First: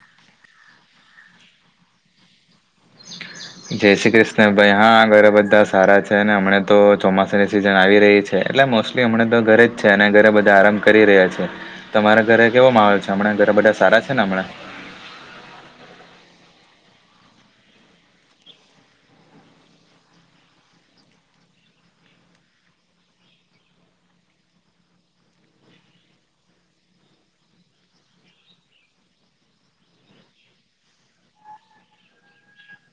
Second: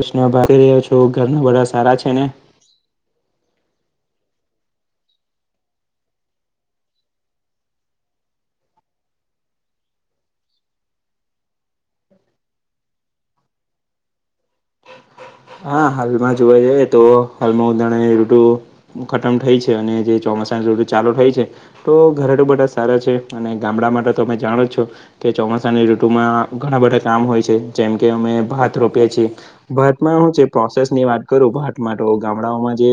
કૃષ્ણ ભાગ રહ્યો છો ઘરના બધા સારા છે ને. જય શ્રી કૃષ્ણ ભાઈ હા ઘરે બધા સારા છે ને હમણાં તો ચોમાસાની સિઝન આવી રહી છ છે એટલે મોસ્ટલી હમણા તો ઘરે જ છે અને ઘરે બધા આરામ કરી રહ્યા છે. તમારા ઘરે કેવો માહોલ છે હમણાં ઘરે બધા સારા છે ને હમણાં. હા હાલમાં જોવા જઈએ તો હાલમાં ઉનાળાની ઋતુ ખતમ થઈ છે અને જે ચોમાસાની ઋતુ ચાલુ થઈ છે. તો ઘરે તો બધા સારા છે અને ગામડામાં તો તમે જાણો છો. કે ચોમાસાની ઋતુમાં ઘણા બધા કામ હોય છે જેમ કે અમે ભાત રોપીએ છીએ ભાત માં હું છે પ્રોસેસ ની વાત કરું ભાતમાં ગામડાઓમાં જે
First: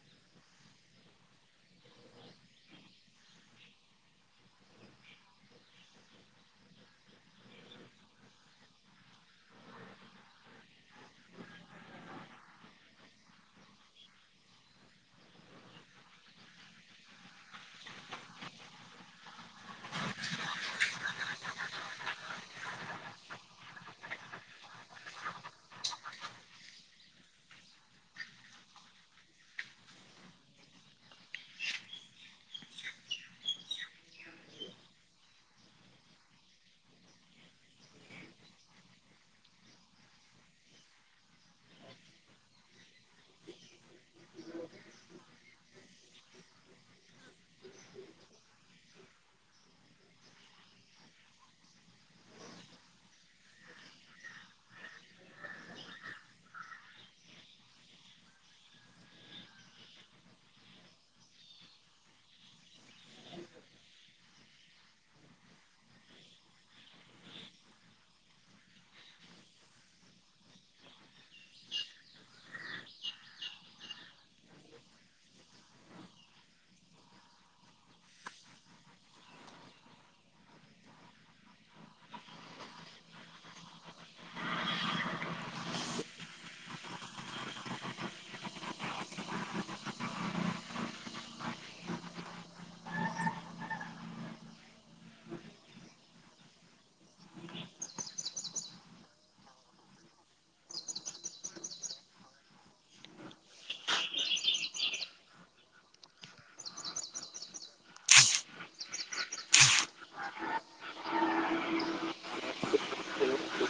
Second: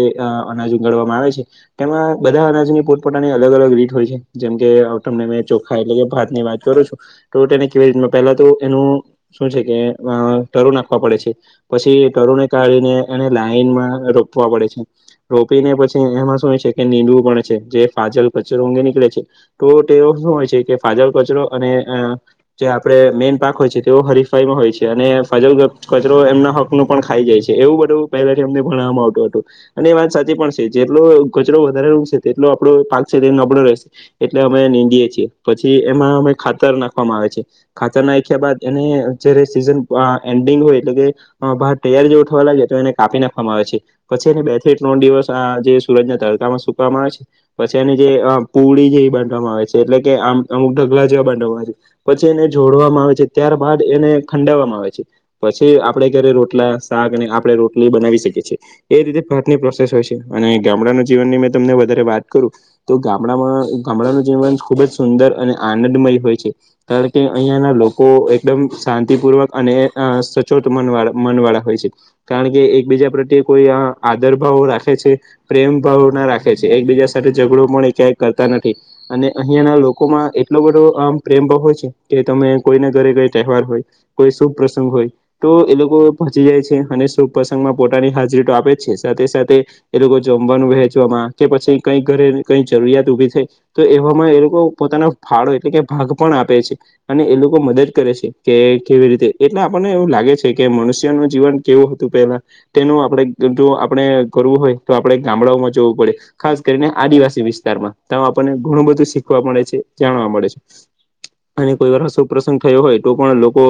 અનાજ ઉગાડવામાં આવે છે. તેમાં બધા અનાજની પોતપોતાની અલગ અલગ રીત હોય છે જેમ કે તમને મેં ચોખા એટલે કે ભાતની વાત કરુ છું તો તેને કેવી રીતનું પેલા તો એનું શું છે કે તરુ નાખવા પડે છે. પછી તરુને કાઢીને એને લાઈનમાં રોપવા પડે છે. રોપીને પછી એમાં શું હોય છે કે નીંદવું પડે છે જે ફાજલ કચરો ઊંગી નીકળે છે. તો તેવો શું હોય છે કે ફાજલ કચરો અને અ જે આપડે મેન પાક હોય છે તેઓ હરીફાઈમાં હોય છે અને ફજલ કચરો એમના હા નું પણ ખાઈ જાય છે એવું બધું પહેલેથી અમને ભણવામાં આવતું હતું અને એ વાત સાચી પણ છે જેટલો કચરો વધારે ઉગશે તેટલો આપડો પાક છે તે નબળો રહેશે એટલે અમે નીંદીએ છીએ પછી એમાં અમે ખાતર નાખવામાં આવે છે ખાચર નાખ્યા બાદ એને જયારે સીઝન એન્ડિંગ હોય એટલે કે અ ભાત તૈયાર જેવો થવા લાગે તો એને કાપી નાખવામાં આવે છે પછી એને બે થી ત્રણ દિવસ આ જે સુરજ ના તડકામાં સુકવામાં આવેે છે પછી એની જે અ પુડી જેવી બાંધવામાં આવે છે એટલે કે આમ અમુક ઢગલા જેવા બાંધવામાં આવે છે પછી એને જોડવામાં આવે છે ત્યાર બાદ એને ખંડવામાં આવે છે પછી આ આપડણે ઘરે રોટલા શાક અને આપડણે રોટલી બનાવી શકીએ છીએ એ રીતે ભારતની પ્રોસેસ હોય છે અને ગામડાનું જીવનની મે તમને વધારે વાત કરું તો ગામડામાં ગામડાનું જીવન ખુબ જ સુંદર અને આનંદમય હોય છે કારણ કે અહિયાંના લોકો એકદમ શાંતિપૂર્વક અને સચોટ ળ મનવાળા હોય છે કારણ કે એકબીજા પ્રત્યે કોઈ આદર ભાવો રાખે છે પ્રેમ ભાવના રાખે છે એકબીજા સાથે ઝઘડો પણ ક્યાંય કરતા નથી અને અહિયાં ના લોકોમાં એટલો બધો આમ પ્રેમાવ હોય છે કે તમે કોઈના ઘરે કઈ તહેવાર હોય કોઈ શુભ પ્રસંગ હોય તો એ લોકો પંચી જાય છે અને શભ પ્રસંગમાં પોતાની હાજરી તો આપે જ છે સાથે સાથે એ લોકો જમવાનું વહેંચવામાં કે પછી કઈ ઘરે કઈ જરૂરિયાત ઉઊભી થઈ તો એવામાં એ લોકો પોતાનો ફાળો એટલે કે ભાગ પણ આપે છે અને એ લોકો મદદ કરે છે કે કેવી રીતે એટલે આપણને એવું લાગે છે કે મનુષ્ય ન જીવન કેવું હતું પેલા તેનું આપડણે જો આપણે કરવું હોય તો આપડણે ગામડાઓમાં જવું પડે ખાસ કરીને આદિવાસી વિસ્તારમાં ત આપણને ઘણું બધું શીખવા મળે છે જાણવા મળે છે અને કોઈ વાર અસ પ્રસંગ થયો હોય તો પણ લોકો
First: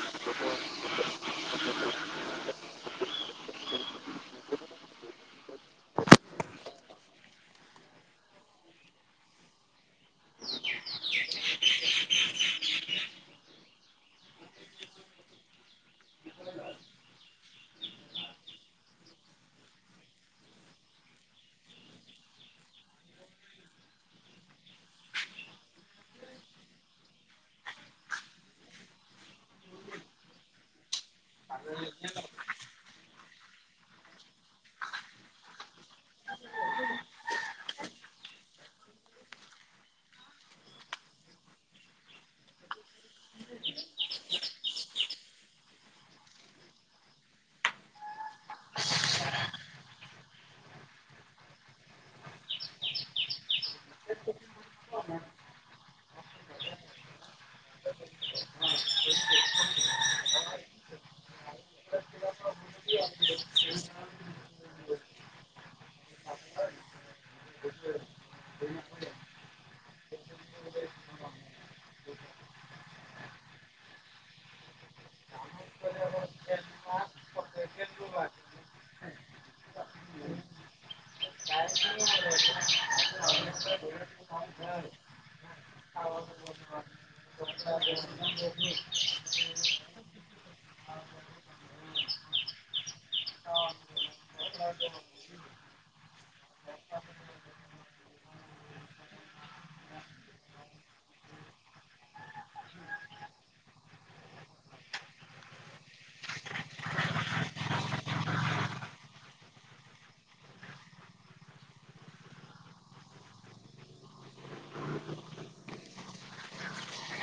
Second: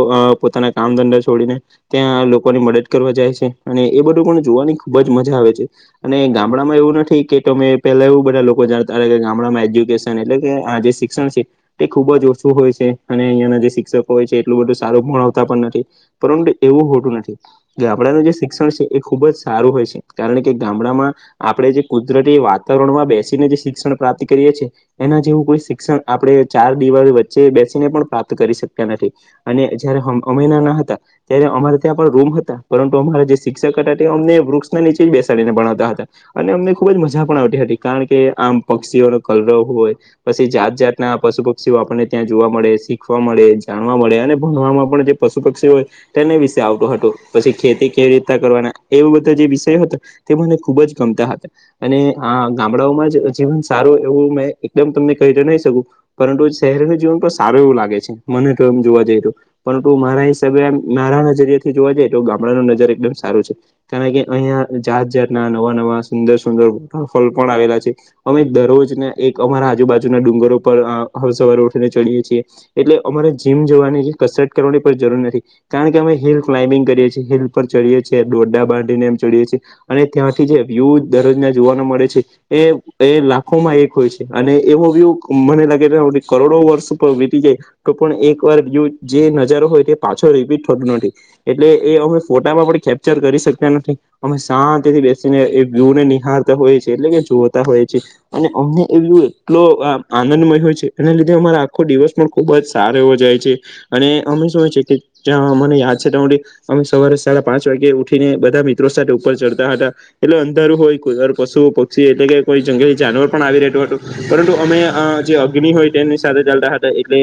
પોતાના કામ ધંધા છોડીને ત્યાં લોકોની મદદ કરવા જાય છે અને એ બધું પણ જોવાની ખુબ જ મજા આવે છે અને ગામડામાં એવું નથી કે તમે પેલા એવું બધા લોકો જાણતા કે ગામડામાં એજ્યુકેશન એટલે કે આજ છે તે ખુબ જ ઓછું હોય છે અને અહિયાંના જે શિક્ષકો હોય છે એટલું બધું સારું ભણાવતા પણ નથી પરંતુ એવું હોટું નથી કે આપણાનું જે શિક્ષણ છે એ ખુબ જ સારું હોય છે કારણ કે ગામડામાં આપણે જે કુદરતી વાતાવરણમાં બેસીને જે શિક્ષણ પ્રાપ્તિ કરીએ છીએ એના જેવું કોઈ શિક્ષણ આપણે ચાર દિવાળી વચ્ચે બેસીને પણ પ્રાપ્ત કરી શકતા નથી અને જયારે અમેના ના હતા ત્યારે અમારે ત્યાં પણ રૂમ હતા પરંતુ અમારા જે શિક્ષક હતા તે અમને વૃક્ષના નીચે જ બેસાડીને ભણાવતા હતા અને અમને ખુબ જ મજા પણ આવતી હતી કારણ કે આમ પક્ષીઓનો કલરવ હોય પછી જાત જાતના પશુ પક્ષીઓ આપણને ત્યાં જોવા મળે શીખવા મળે જાણવા મળે અને ભણવામાં પણ પશુ પક્ષી હોય તેને વિશે આવતું હતું પછી ખેતી કેવી રીતના કરવાના એવું બધા જે વિષય હતો તે મને ખુબ જ ગમતા હતા અને આ ગામડાઓમાં જ જીવન સારું એવું મેં એકદમ તમને કહી નહી શકું પરંતુ શહેરનું જીવન તો સારું એવું લાગે છે મને તો એમ જોવા જઈ રહ્યું પરંતુ મારા હિસાબે નારા નજરીિયા થી જોવા જાય તો ગામડા ન નજર એકદમ સારું છે કારણ કે અહિયાં જાત જાાતના નવા નવા સુંદર સુંદર વોટરફોલ પણ આવેલા છે અમે દરરોજને એક અમારા આજુબાજુના ડુંગરો પર હવે સવારે ઉઠીને ચડીએ છીએ એટલે અમારે જીમ જવાની કે કસરત કરવાની પણ જરૂર નથી કારણ કે અમે હિલ ક્લાઇમ્બિંગ કરીએ છીએ હિલ પર ચડીએ છીએ ડોડા બાડીનેમ ચડીએ છીએ અને ત્યાંથી જે વ્યૂ દરરોજના જોવાના મળે છે એ એ લાખોમાં એક હોય છે અને એવો વ્યુ મને લાગે કરોડો વર્ષ વીતી જાય તો પણ એક વાર બ જે નજારો હોય તે પાછો રિપીટ થતું નથી એટલે એ અમે ફોટામાં કરી શકતા નથી અમે શાંતિ થી બેસીને એ વ્યુ ને નિહળ હોય છે એટલે કે જોતા હોય છે અને અમને એભી એટલો આનંદમય હોય છે એના લીધે અમારે આખો દિવસ પણ ખુબ જ સારો એવો જાય છે અને અમે શું હોય છે કે ત્યાં મને યાદ છે ત્યાં સુધી અમે સવારે સાડા પાંચ વાગે ઉઠીને બધા મિત્રો સાથે ઉપર ચડતા હતા. એટલે અંધારું હોય પશુ પક્ષી એટલે કે કોઈ જંગલી જાનવર પણ આવી રહેતું હતું. પરંતુ અમે જે અગ્નિ હોય તેમની સાથે ચાલતા હતા એટલે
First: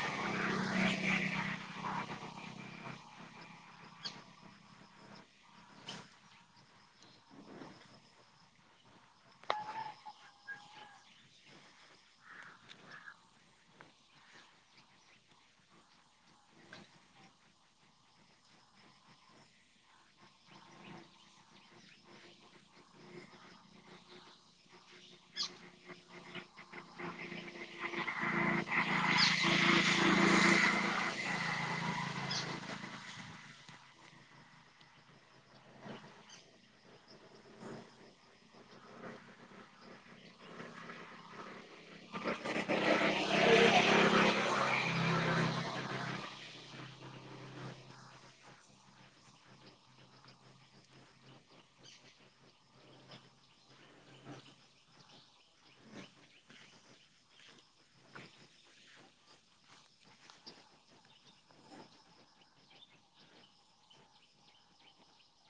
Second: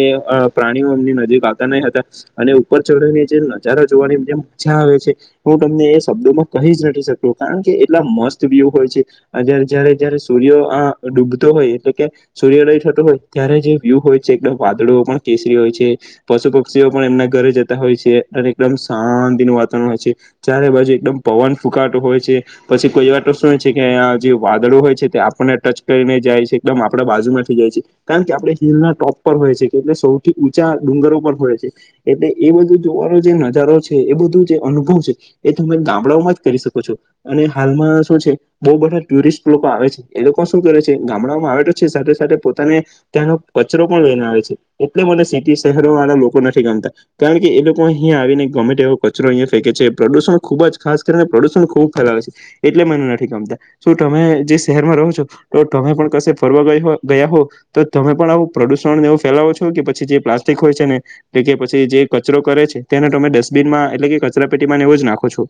પ્રાણીઓ એમની નજીક આવતા નય હતા. અને ઉપર ચઢીને જે નજારા જોવાની જે મજા આવે છે. હું તમને એ શબ્દોમાં કહી જ નથી શકતો કારણ કે એટલા મસ્ત વ્યુ હોય છે. અ્યારે જયારે જયારે સૂર્ય આ ડૂબતો હોય એટલે કે સૂર્યોદય થતો હોય ત્યારે જે વ્યૂહ હોય છે એકદમ વાદળો પણ કેસરી હોય છે. પશુ પક્ષીઓ પણ એમના ઘરે જતા હોય છે, અને એકદમ શાંતિનું વાતાવરણ હોય છે. ચારે બાજુ એકદમ પવન ફૂંકાતો હોય છે. પછી કોઈ એવા ટશું હોય છે કે આ જે વાદળો હોય છે તે આપણને ટચ કરીને જાય છે, એકદમ આપડા બાજુ માં થઈ જાય છે. કારણ કે આપણે હિલના ટોપ પર હોય છે કે એટલે સૌથી ઊંચા ડુંગરો પર હોય છે. એટલે એ બધું જોવાનો જે નજારો છે એ બધું જે અનુભવ છે એ તમે ગામડાઓમાં જ કરી શકો છો. અને હાલમાં શું છે બહું બધા ટુરિસ્ટ લોકો આવે છે, એ લોકો શું કરે છે ગામડામાં આવે તો છે સાથે-સાથે પોતાને ત્યાંનો કચરો પણ લઈને આવે છે, એટલે મને સિટી શહેરો વાળા લોકો નથી ગમતા. કારણ કે એ લોકો અહીંયા આવીને ગમે તેવો કચરો અહીંયા ફેંકે છે, પ્રદૂષણ ખુબ જ, ખાસ કરીને પ્રદુષણ ખૂબ ફેલાવે છે. એટલે મને નથી ગમતા. શું તમે જે શહેરમાં રહો છો તો તમે પણ કશે ફરવા ગઈ ગયા હો તો તમે પણ આવું પ્રદુષણને એવું ફેલાવો છો કે પછી જે પ્લાસ્ટિક હોય છે ને એ કે પછી જે કચરો કરે છે તેને તમે ડસ્ટબિન માં એટલે કે કચરા પેટી માંને એવો જ નાખો છો.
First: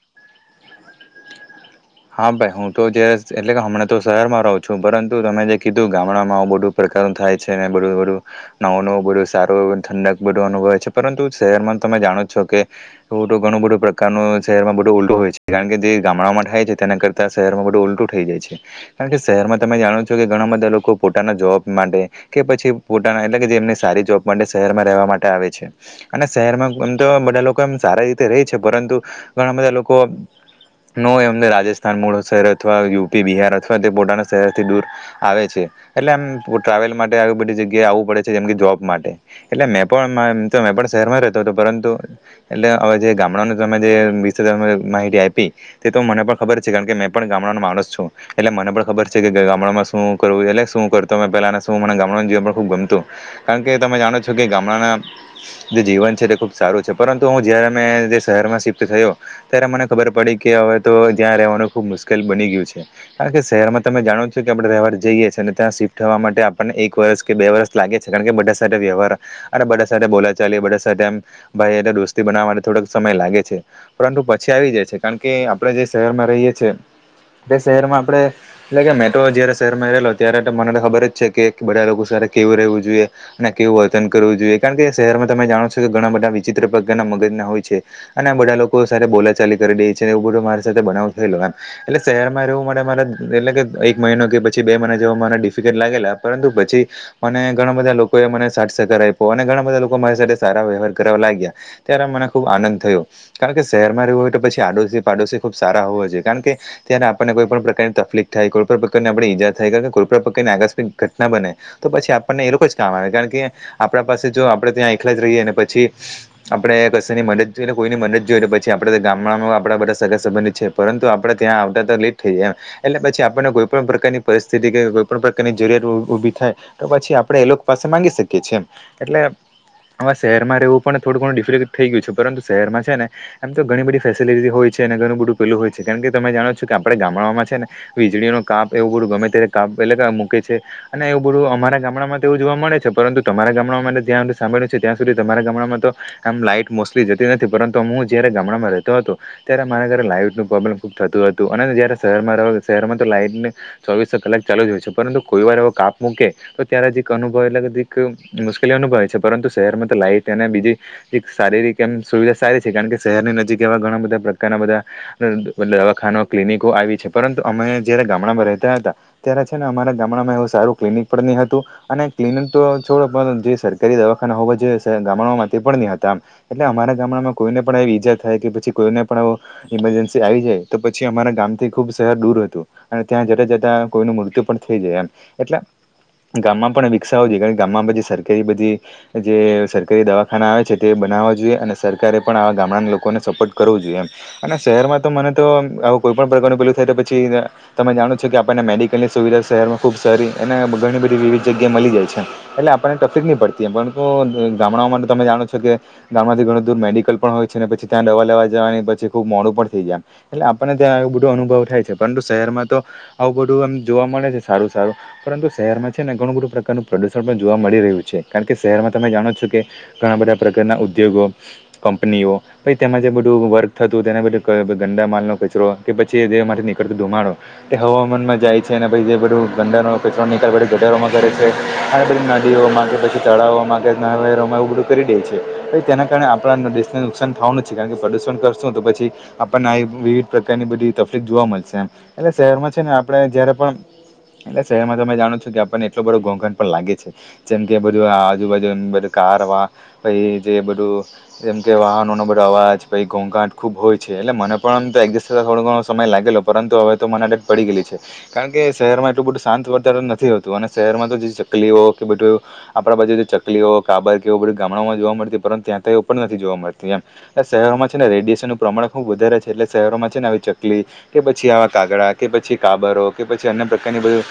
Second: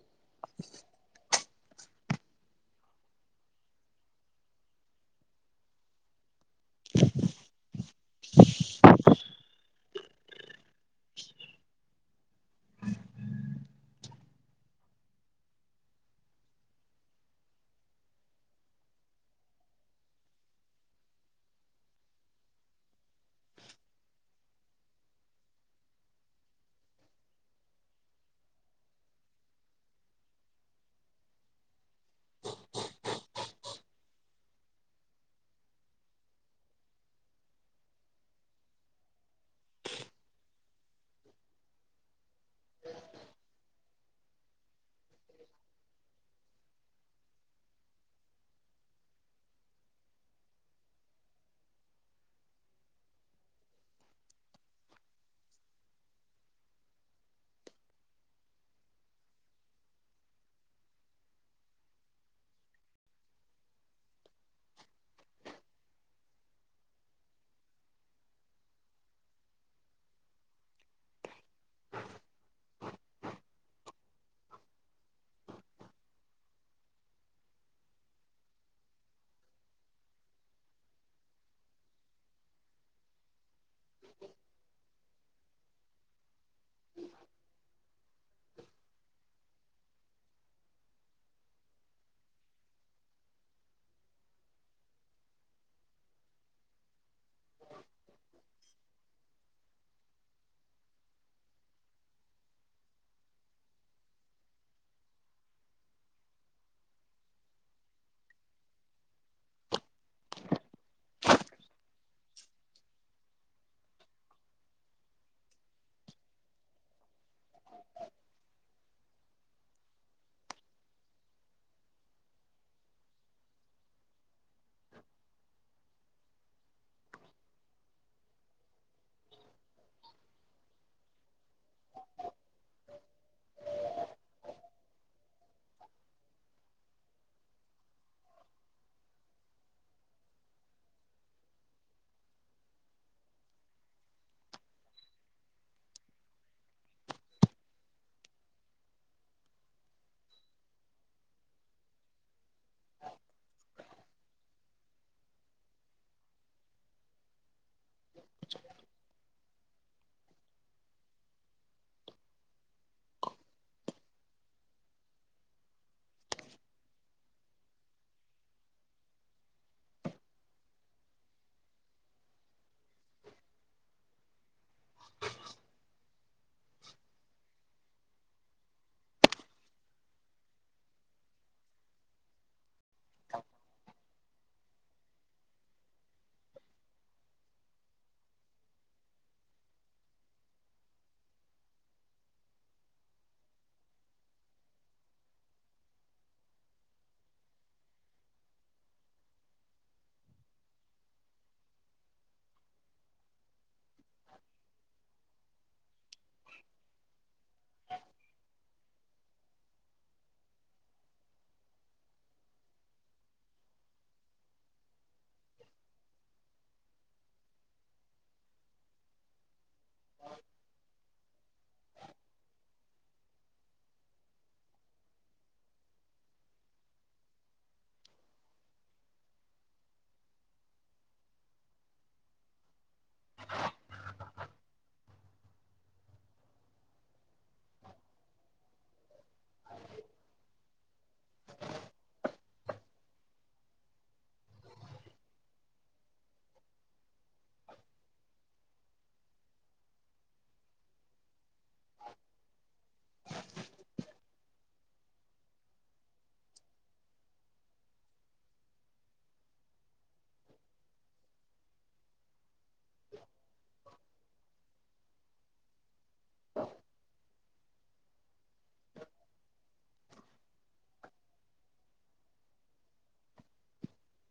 હા ભાઈ. હું તો જે એટલે કે હમણા તો શહેરમાં રહું છું, પરંતુ તમે જે કીધું ગામડામાં આવું બધ ધુ પ્રકારનું થાય છે ને બધુ ઓલું નવું-નવું બધું સારું એવું ઠંડક બધું અનુભવે છે, પરંતુ શહેરમાં તમે જાણો જ છો કે એવું તો ઘણું બધું પ્રકારનું શહેર માં બધો ઉલટો હોય છે કારણ કે જે ગામડામાં થાય છે તેના કરતા શહેરમાં બધું ઉલટું થઈ જાય છે. કારણ કે શહેરમાં તમે જાણો છો કે ઘણા બધા લોકો પોતાના જોબ માટે કે પછી પોતાના એટલે કે જેમની સારી જોબ માટે શહેરમાં રહેવા માટે આવે છે અને શહેરમાં આમ તો બધા લોકો એમ સારા રીતે રેય છે, પરંતુ ઘણા બધા લોકો નો એમને રાજસ્થાન મુળ શહેર અથવા યુ પી, બિહાર અથવા તે પોતાના શહેરથી દૂર આવે છે, એટલે એમ પો ટ્રાવેલ માટે આવી બધી જગ્યાએ આવું પડે છે, જેમ કે જોબ માટે. એટલે મેં પણ મા એમ તો મેં પણ શહેર માં રહેતો હતો પરંતુ એટલે હવે જે ગામડાનું તમે જે વિશે તમે માહિતી આપી તે તો મને પણ ખબર છે કારણ કે મેં પણ ગામડાનો માણસ છું. એટલે મને પણ ખબર છે કે ગામડામાં શું કરવું એટલે શું કરતો મે પહેલા શું મને ગામડામાં જીવન પણ ખુબ ગમતું. કારણ કે તમે જાણો છો કે ગામડાના જે જીવન છે તે ખુબ સારું છે, પરંતુ હું જયારે મે જે શહેરમાં શિફ્ટ થયો ત્યારે મને ખબર પડી કે હવે તો જ્યાં રહેવાનું ખુબ મુશ્કેલ બની ગયું છે. કારણ કે શહેરમાં તમે જાણો છો કે આપણે રહેવા જઈએ છીએ અને ત્યાં શિફ્ટ થવા માટે આપણને એક વર્ષ કે બે વર્ષ લાગે છે, કારણ કે બધા સાથે વ્યવહાર અને બધા સાથે બોલા ચાલી બધા સાથે એમ ભાઈ હારે દોસ્તી બનાવવા માટે થોડોક સમય લાગે છે, પરંતુ પછી આવી જાય છે, કારણ કે આપણે જે શહેરમાં રહીએ છીએ, તે શહેરમાં આપણે એટલે કે મે તો જયારે શહેરમાં રહેલો ત્યારે તો મને ખબર જ છે કે બધા લોકો સાથે કેવું રહેવું જોઈએ અને કેવું વર્તન કરવું જોઈએ, કારણ કે શહેરમાં તમે જાણો છો કે ઘણા બધા વિચિત્ર પ્રકારના મગજ ના હોય છે. અને આ બધા લોકો સાથે બોલાચાલી કરી દે છે, એવું બધું મારી સાથે બનાવ થયેલો એમ. એટલે શહેરમાં રહેવું મારા મારા એટલે કે એક મહિનો કે પછી બે મહિના જેવા મને ડિફિકલ્ટ લાગેલા, પરંતુ પછી અને ઘણા બધા લોકો એ મને સાથ સહકાર આપ્યો અને ઘણા બધા લોકો મારી સાથે સારા વ્યવહાર કરવા લાગ્યા. ત્યારે મને ખૂબ આનંદ થયો, કારણ કે શહેરમાં રહેવું હોય તો પછી આડોશી પાડોશી ખૂબ સારા હોવા જોઈએ, કારણ કે ત્યારે આપણને કોઈ પણ પ્રકારની તકલીફ થાય, કોઈ પણ પ્રકાર ની આપણે ઈજા થાય, કારણ કે કોઈપણ પ્રકાર ની આકસ્મિક ઘટના બને તો પછી આપણને એ લોકો જ કામ આવે, કારણ કે આપણા પાસે જો આપણે ત્યાં એકલા જ રહીએ ને પછી આપડે કસે ની મદદ જોઈ અને કોઈની મદદ જોઈએ પછી આપડે તો ગામડામાં આપડા બધા સગા સંબંધિત છે, પરંતુ આપડે ત્યાં આવતા તા લેટ થઈ જાય. એટલે પછી આપણને કોઈ પણ પ્રકારની પરિસ્થિતિ કે કોઈ પણ પ્રકારની જરૂરિયાત ઊ ઊભી થાય તો પછી આપણે એ લોકો પાસે માંગી શકીએ છીએ એમ. એટલે હવે શહેરમાં રહેવું પણ થોડું ઘણું ડિફિક્ટ થઈ ગયું છે, પરંતુ શહેરમાં છે ને એમ તો ઘણી બધી ફેસિલિટી હોય છે, અને ઘણું બધું પેલું હોય છે, કારણ કે તમે જાણો છો કે આપણે ગામડાઓમાં છે ને વીજળી નો કાપ એવું બધું ગમે ત્યારે કાપ પેલેજ મૂકે છે. અને એવું બધું અમારા ગામડામાં તો એવું જોવા મળે છે પરંતુ તમારા ગામડામાં જ્યાં સાંભળ્યું છે ત્યાં સુધી તમારા ગામડામાં તો આમ લાઈટ મોસ્ટલી જતી નથી. પરંતુ હું જયારે ગામડામાં રહેતો હતો ત્યારે મારા ઘરે લાઈટનું પ્રોબ્લમ ખૂબ થતું હતું અને જ્યારે શરમાં રહેવા આવ્યો શહેરમાં તો લાઈટ ને ચોવીસ કલાક ચાલુ જ પરંતુ કોઈ વાર ઓ કાપ મૂકે તો ત્યારે જ એક અનુભવેલેધી એક મુશ્કેલી અનુભવે છે પરંતુ શહેરમાં તો લાઈટ અને બીજી એક શારીરિક એમ સુવિધા સારી છે કારણ કે શહેરની નજીક એવા ઘણા બધા ઘણાબધા દવાખાના ક્લિનિકો આવી છે પરંતુ અમે જયારે ગામડામાં રહેતા હતા ત્યારે છે ને અમારા ગામડામાં એવું સારું ક્લિનિક પણ નહી હતું અને ક્લિનિક તો છોડો પણ જે સરકારી દવાખાના હોવા જોઈએ ગામડામાં તે પણ નહી હતા. એટલે અમારા ગામડામાં કોઈને પણ એવી ઈજા થાય કે પછી કોઈને પણ ઈમરજન્સી આવી જાય તો પછી અમારા ગામથી ખુબ શહેર દૂર હતું. અને ત્યાં જતા જતા કોઈનું મૃત્યુ પણ થઈ જાય એમ એટલે ગામમાં પણ વિકસાવું જોઈએ કારણ કે ગામમાં બધી સરકારી બધી જે સરકારી દવાખાના આવે છે તે બનાવવા જોઈએ અને સરકારે પણ આવા ગામડાના લોકોને સપોર્ટ કરવો જોઈએ. અને શહેરમાં તો મને તો કોઈ પણ પ્રકારનું પેલું થાય તો પછી તમે જાણો છો કે આપણને મેડિકલની સુવિધા શહેરમાં ખુબ સારી અને ઘણી બધી વિવિધ જગ્યાએ મળી જાય છે. એટલે આપણને તકલીફ નહી પડતી એમ પણ ગામડાઓમાં તમે જાણો છો કે ગામમાંથી ઘણું દૂર મેડિકલ પણ હોય છે ને પછી ત્યાં દવાલેવા જવાની ખૂબ મોડું પણ થઈ જાય એટલે આપણને ત્યાં એવુંબધું અનુભવ થાય છે પરંતુ શહેરમાં તો આવું બધું એમ જોવા મળે ને સારું સારું. પરંતુ શહેરમાં છે ને ઘણું બધું પ્રકારનું પ્રદુષણ પણ જોવા મળી રહ્યું છે. કારણ કે શહેરમાં તમે જાણો છો કે ઘણા બધા પ્રકારના ઉદ્યોગો, કંપનીઓ પહિ તેમાં જે બધું વર્ક થતું તેના ગંદા માલ નો કચરો કે પછી તેમાંથી નીકળતો ધુમાડો તે હવામાનમાં જાય છે અને પછી બધું ગટર નિકાલ ગઢારોમાં કરે છે. આ બધી નદીઓમાં કે પછી તળાવોમાં કેરોમાં એવું બધું કરી દે છે તેના કારણે આપણા નુકસાન થવાનુ છે કારણ કે પ્રદુષણ છે તો પછી આપણને વિવિધ પ્રકારની બધી તકલીફ જોવા મળે છે. એટલે શહેરમાં છે ને આપણે જયારે પણ એટલે શહેરમાં તમે જાણો છો કે આપણને એટલો બધો ઘોંઘાટ પણ લાગે છે. જેમ કે બધું આજુબાજુ એ બધું કાર વા જે બધું જેમ કે વાહનો ના બધા અવાજ પછી ઘોંઘાંટ ખુબ હોય છે એટલે મને પણ તો એજસ્ટ થતા થોડો ઘણો સમય લાગેલો પરંતુ હવે તો મને આદત પડી ગયેલી છે. કારણ કે શહેરમાં એટલું બધું શાંત વાતાવરણ નથી હોતું અને શહેરમાં તો જે ચકલીઓ કે બધું આપણા બાજુ ચકલીઓ, કાબર કેવું બધી ગામડાઓમાં જોવા મળતી પરંતુ ત્યાં તેઓ પણ નથી જોવા મળતી એમ. શહેરો માં છે ને રેડી એનું પ્રમાણ ખુબ વધારે છે, એટલે શહેરોમાં છે ને, આવી ચકલી. કે પછી આવા કાગડા કે પછી કાબરો કે પછી અન્ય પ્રકારની બધું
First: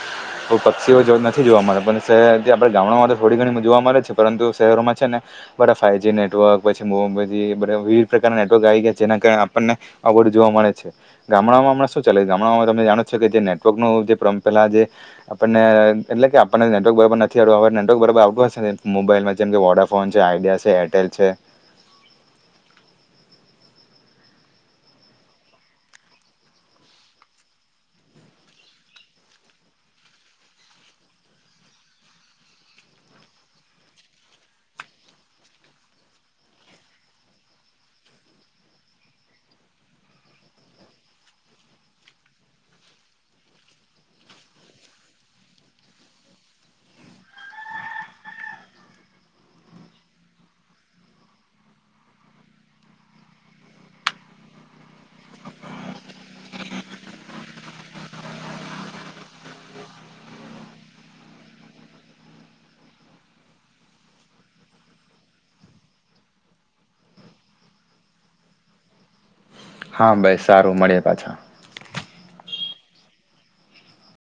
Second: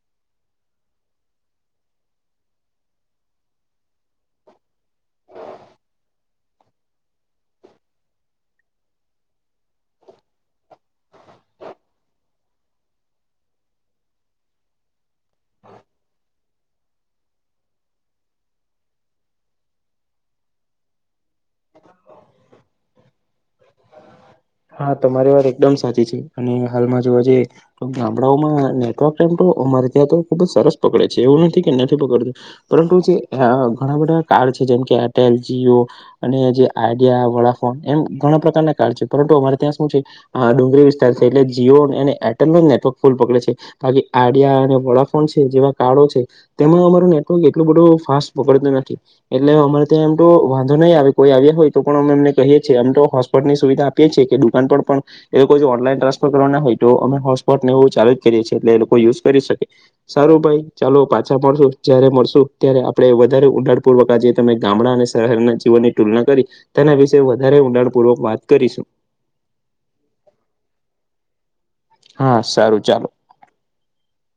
તો પક્ષીઓ જોવા નથી જોવા મળે પણ શહેર આપે ગામડામાં તો થોડી ઘણી જોવા મળે છે પરંતુ શહેરોમાં છે ને બધા ફાઈવજી નેટવર્ક પછી મોબ વિવિધ પ્રકારના નેટવર્ક આવી ગયા છે. જેના કારણે આપણને આવુબધુ જોવા મળે છે. ગામડામાં હમણા શુ ચાલે છે? ગામડાઓમાં તમે જાણો છો કે જે નેટવર્ક નો જે પ્રદુ પહેલા જે આપને એટલે કે આપણને નેટવર્ક બરોબર નથી આવ્યું હવે નેટવર્ક બરાર આવુંશે ને મોબાઈલમાં જેમ કે વોડાફોન છે, આઈડિયા છે, એટેલ છે હ હા તમારી વાત એકદમ સાચી છે અને હાલમાં જોવા જઈએ ગામડાઓમાં નેટવર્ક એમ તો અમારે ત્યાં તો ખુબ જ સરસ પકડે છે એવું નથી કે નથી પકડતું પરંતુ જે ઘણા બધા કાર છે જેમ કે એટેલ, જીઓ અને જે આઈડિયા, વોડાફોન એમ ઘણા પ્રકારના કાર્ડ છે. પરંતુ અમારે ત્યાં શું છે આ ડુંગર વિસ્તાર છે એટલે જીઓ અને એટેલ ના નેટવર્ક ફૂલ પકડે છે. બાકી આઈડિયા અને વોડાફોન છે જેવા કાડો છે. તેમાં અમારું નેટવર્ક એટલું બધું ફાસ્ટ પકડતું નથી એટલે અમારે ત્યાં એમ તો વાંધો નહી આવે કોઈ આવ્યા હોય તો પણ અમે અમને કહીએ છીએ આમ તો હોસ્પોટ ની સુવિધા આપ કે છે કે દુકાન પર પણ એ લોકો જો ઓનલાઈન ટ્રાન્સફર કરવા ના હોય તો અમે હોટસ્પોટને એવું ચાલુ જ કરીએ છીએ એટલે એ લોકો યુઝ કરી શકે સારું ભાઈ ચાલો પાછા મળશું જયારે મળશું ત્યારે આપડે વધારે ઉડાણ પૂર્વક આજે તમે ગામડા ને શહેરના જીવનની તુલના કરી તેના વિશે વધારે ઊંડાણપૂર્વક વાત કરીશું. હા બસ સારું મળે પાછા હા સારું ચાલો